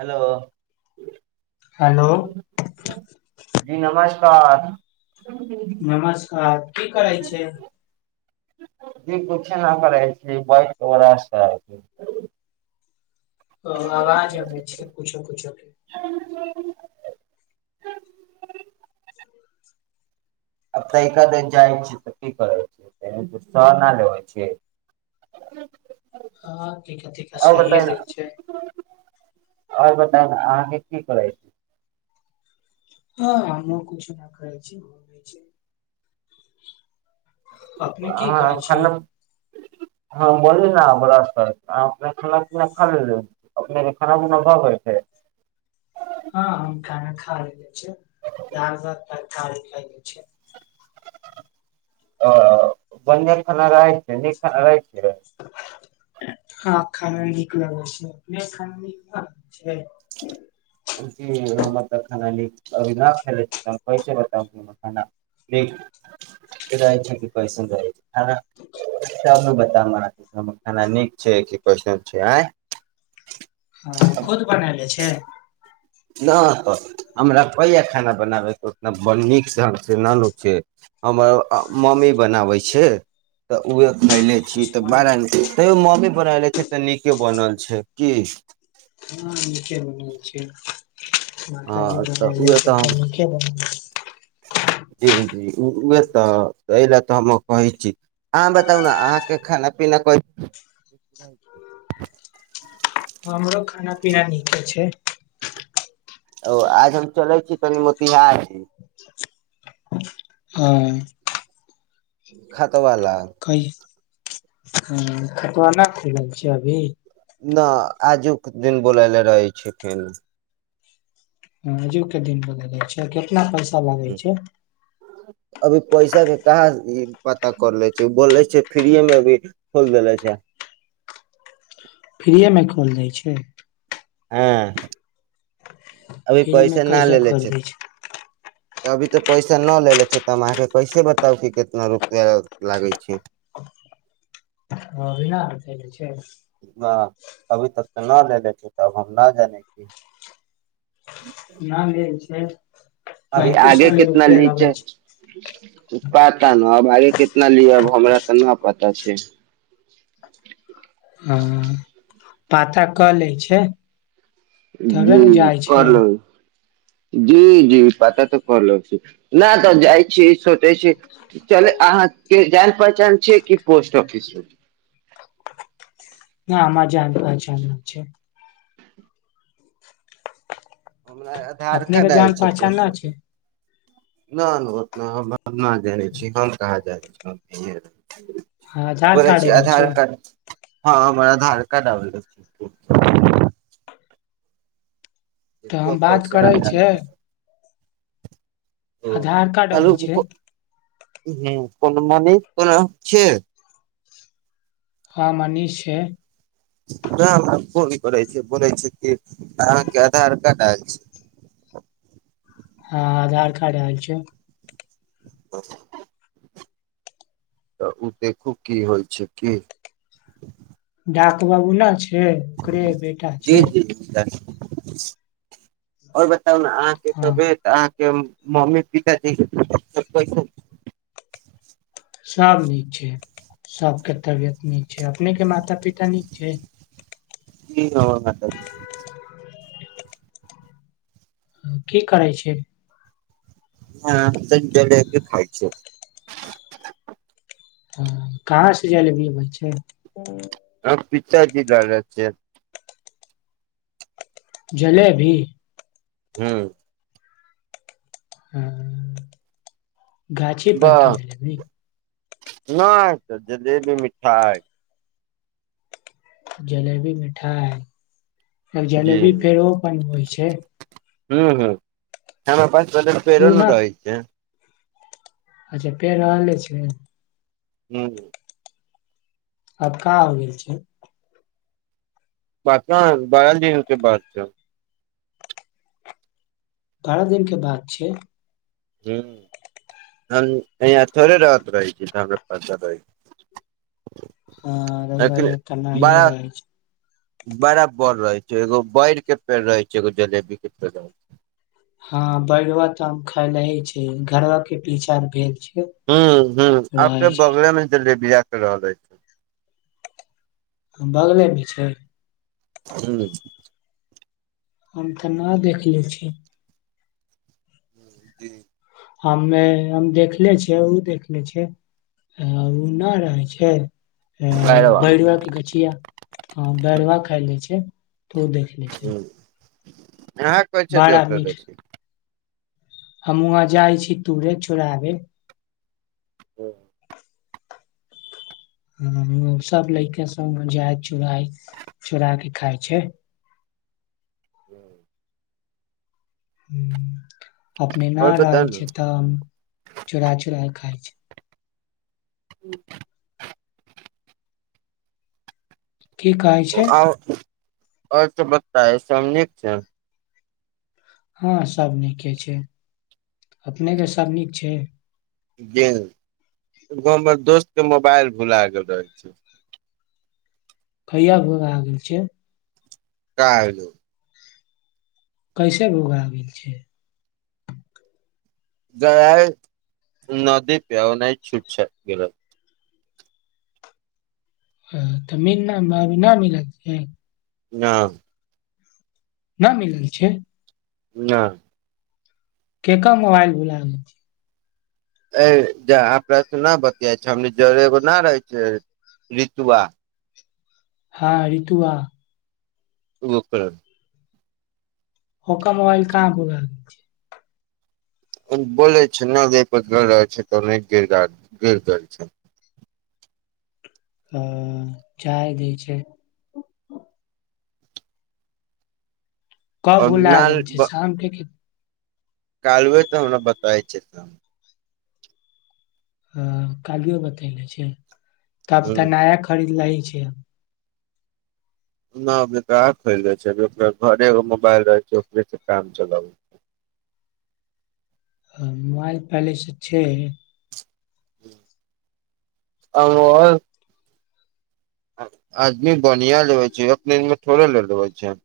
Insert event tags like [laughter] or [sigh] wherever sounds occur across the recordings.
Hello hello अवाज कार नमस्कार की करय छियै जी किछु नहि करै छी बइके ब ओ आवाज अबै छै कुछो कुछो आ तऽ तैकादेर जाइ छै तऽ की करै छै त सह न लेबै छै [inaudible] हँ तैका तैका सहिये दै छै तब अहाँके की करै छी हँ हमहुं किछु न करै छी अपने की हँ करै छी खाना हँ बोल ना ब्रस करै छी अपने के खाना पीना खा लेली अपने के खाना पीना भ गेल छै [inaudible] हँ हम खाना खा लेले छियै दाल भात तरकारी खैले छियै आ बन्ने खाना रहै छै नीक खाना रहै छै हँ खाना नीक लागै छै अपने के खाना नीक न लगै छै जी हमर त खाना नीक अभी न खैले छियै त कैसे बताउ खाना नीक रहै छै कि कैसन रहै छै खाना तब नु बतायम अहांके हमर खाना नीक छै कि कैसन छै आय हँ खुद बनैले छियै नहि तऽ हमरा कहिया खाना बनाबै उतना नीक से हम से न नु छे हमर मम्मी बनाबे छै तऽ उहे खैले छी अच्छा त बड़ा मम्मी नी तैयो मम्मी बनैले छै तऽ नीके बनल छै की हँ नीके बनल छै माता जी हँ तऽ बनैले उहे छै हम तऽ नीके बनल छै जी जी उहे तऽ एहि ल तऽ हम कहै छी अहाँ बताउ न अहाँके खाना पीना कै हमरो खाना पीना नीके छै ओ आज हम चलै छी तनि मोतिहारी ह खात्वा ला ह खत्वा नहि खैले छियै अभी नहि आजुक दिन बोलयले रहै छथिन आजु के दिन बोलैले छै केतना पैसा लागै छै अभी पैसा के कहाँ इ पता करले छै बोले छै फ्रीए मे अभी खोल देेले छै [inaudible] फ्रीएमे खोल दै छै हँ अभी फ्री मे पैसा ना कैसे लेलेे खोल छै दै अभी तऽ पैसा ना लेले छै तऽ हम अहाँके कैसे बताउ कि कितना रुपैया लागै छै [inaudible] हं अभी ना बतैले छै न अभी तक तऽ न लेले छी तब हम न जानै छी न लेल छै अभी पैंतीस आगे सौ कितना रुपआ लगै नीचे छै पता न अब आगे कितना कितना लियब हमरा तऽना पता छै ह पाता क लैछै जी करलेबै जी जी पता तऽ करलै छी न तऽ जाइ छी सोचे छी चले अहाँ के जान पहचान छै कि पोस्ट ऑफिस मे न हमरा जान पहचान न छै हमरा आधार अपने के कार्ड आयल जान छै पहचान पोस्ट ना छै ऑफिस नहि नहि उतना हम हम न जानै छी हम कहाँ जाने छी आधार बोला कार्ड छी अबै छै आधार कार्ड हाँ हमरा आधार कार्ड आबेल तऽ हम बात कैसन करै आधार छै कार्ड ओ आधार कार्ड कहलू अबै छै ह्म कोनो मनी कोन [unintelligible] छै हाँ मनीष छै व हमरा फोन करै छै बोलै छै कि अहाँके आधार कार्ड आयल छै [inaudible] हाँ आधार कार्ड आयल छै ब तऽ ओ देखू की होइ छै की डाक बाबू ने छै ओकरे बेटा छै ओर बताउ ने आहाॅं के हँ तबियत मम्मी पिताजी कैसन छै सब नीक छै सबके तबियत नीक छै अपने के माता पिता नीक छै की हो [unintelligible] की करै छै हँ तऽडे खा छै [unintelligible] कहाँ से जालेबी अबै छै पिताजी लर छै [unintelligible] जलेबी ह्म हाँ गाछ परखि बस नहि नहि तऽ जलेबी मिठाई जलेबी मिठाई जी जलेबी फेर ओ बनबै छै हूम हूम [unintelligible] हमरा पच उ पजारुपेरन न रहै छै अच्छा पेड़ रहले छै हूम आब कहाँ हो गेल छै बात बारल दिन के बाद छै [unintelligible] बारह दिन के बाद छै ह्म हम याँ थोड़े रहत रहै छी तऽ हमरा पता रहै [unintelligible] हाँ छै। रउआ लेकिन इहाँ त नहिय बड़ा रहै छी बड़ा बड़ रहै छै एगो बैर के पेड़ रहै छै एगो जलेबी के पेड़ रहै छै हाँ बैरबा तऽ आम खायने ही छी घरबि के पीछा भेल छै ह्म ह्म आबके रहे छै बगलेमे जलेबीया के रहल अछि बगलेमे छै ह्म हम तऽ ना देख ले छी ह जी हममे हम देखले छियै ओ देखले छियै आ ओ नहि रहै छै पैरवा भरुआ के गछिया हाँ बरवा खा लै छै तऽ ओ देख लै छै हाँ कसै छै बड़ा मीठ देखलेले छी हम वहाँ जाइ छी तूरे चोड़ाबे ओ ह सब लैके सब जा चुराइ चोरा के खैय छै [inaudible] ह्म [inaudible] अपने न आओर बता रहै ने छै तऽ चुरा चुरा खाय छै ह्म [inaudible] की कहै छै अर्चमकता ए समझिक छै [inaudible] हँ सब नीके छै अपनेके सब नीक छै गे एगो हमर दोस्तके मोबाइल भुला गेल रहै छै कहिया भुला गेल छै कैल कैसे भोला आ गेल छै गय नदी पिहना छूट छैट गेल ह त मीन न मिल छै [inaudible] न न मिलिल छै ना केकर मोबाइल भुला ऐ अपने ज न बतिया छै हमनि जरे एगो ना रहै छै रऋतुआ हँ ऋतुआ ओकर ओका मोबाइल कहाँ भोगा द छै बोल छै न देपद गर रह छै त नहि गर गिर गर छै [inaudible] ह जाय द छै कब भुला नाल गेल छै शामके कालबे तऽ हमरा बताबै छै त ह कालियो बतेले छै तब तऽ नया खरीद ल छै न अभी ता खरि दै छै अभी ओ घरे एगो मोबाइल रहै छै ओकरे से काम चलाबैत छै [inaudible] मोबाइल पैलेस छै आ [inaudible] आदमी बढ़आ लेबे छै अपने थोड़े ल लेबै छै [inaudible]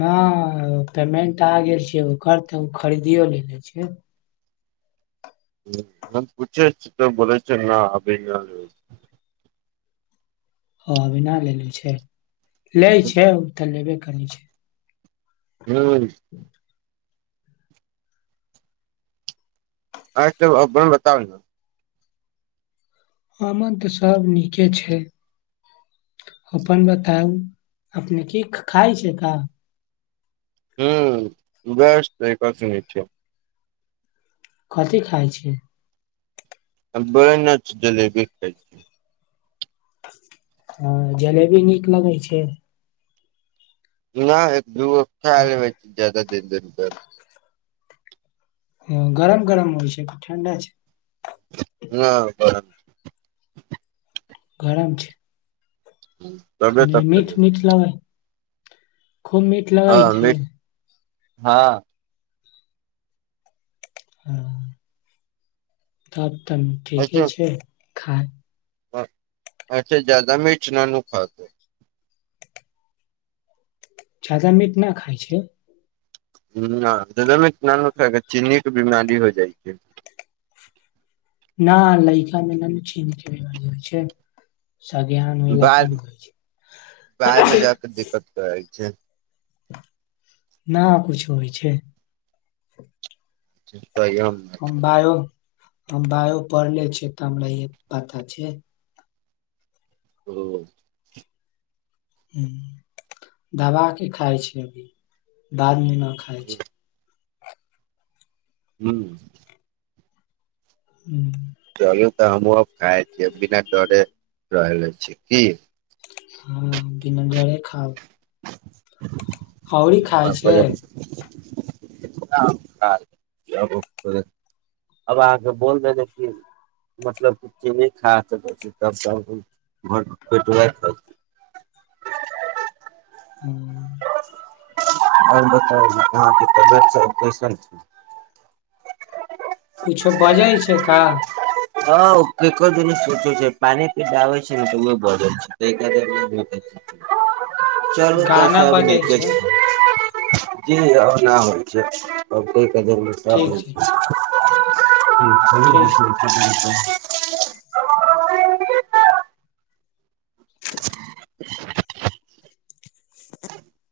नहि पेमेंट आ गेल छैियै ओकर तऽ ओ खरीदियो ले ले छियै ह पुछ छी तऽ बोले छै ना अभी ना लेबे छै ह बिना लेलेे छै ले छै ओ तऽ लेबे कर छै हँ आ चलु अपन बताउ न अमन त सब नीके छै अपन बताउ अपने की खाय छै का हुं ब [inaudible] स त ई कथ नहि छै कथी खाइ छि ब न जलैबै खाइ छै [unintelligible] हँ जलेबी नीक लगै छै ना एक दू गो खा अ, लेवै छी ज्याद देन देन प ह गरम गरम होइ छै कि ठण्डा छै हँ गरम गरम छै तबे तऽ तक मिठ खैले छी मिठ लगै खूब मीठ लगई हँ थै मीठ हँ हँ तब तन ठीके छै खा हँ अच्छा ज्यादा मिर्च न नु खातो जादा मीट न खाइ छै ना ज्यादा न नॉनवेज खा के चीनी के बीमारी हो जाए छै न लैकामे न न चीनी के बीमारी होइ छै संज्ञान होयला बाद पन में बाद होइ मे छै जाके दिक्कत करै छै न कुछो होइ छै हम बायो [unintelligible] हम बायो पड़ले छै तम हमरा ये पता छै ओ हम्म दबा के खाइ छै बादमे न खाइ छै हम्म हम्म चलू तऽ हमहुँ आब खाइ छियै बिना डरे रहले छी की हँ बिना डरे खाओ [inaudible] हौरी अब खाय आपको छै जब [unintelligible] अब अहाँके बोल देबे कि मतलब की चीज नहि खा सकै छै तब सभ भर पेट वैह खाइ छै हम्म आओर बताउ अहाँके तबियत सब कैसन छै कुछो बजै छै का हँ ओ केकर दुनु कुकुर छै पानी पियाबै छै न तऽ ओ बजय छै चलू तऽ गाना सभ बजै नीके छै जी ओहिना होइ छै [unintelligible] सभ ठीक होइ छै छै ठीक [unintelligible] [inaudible] [inaudible]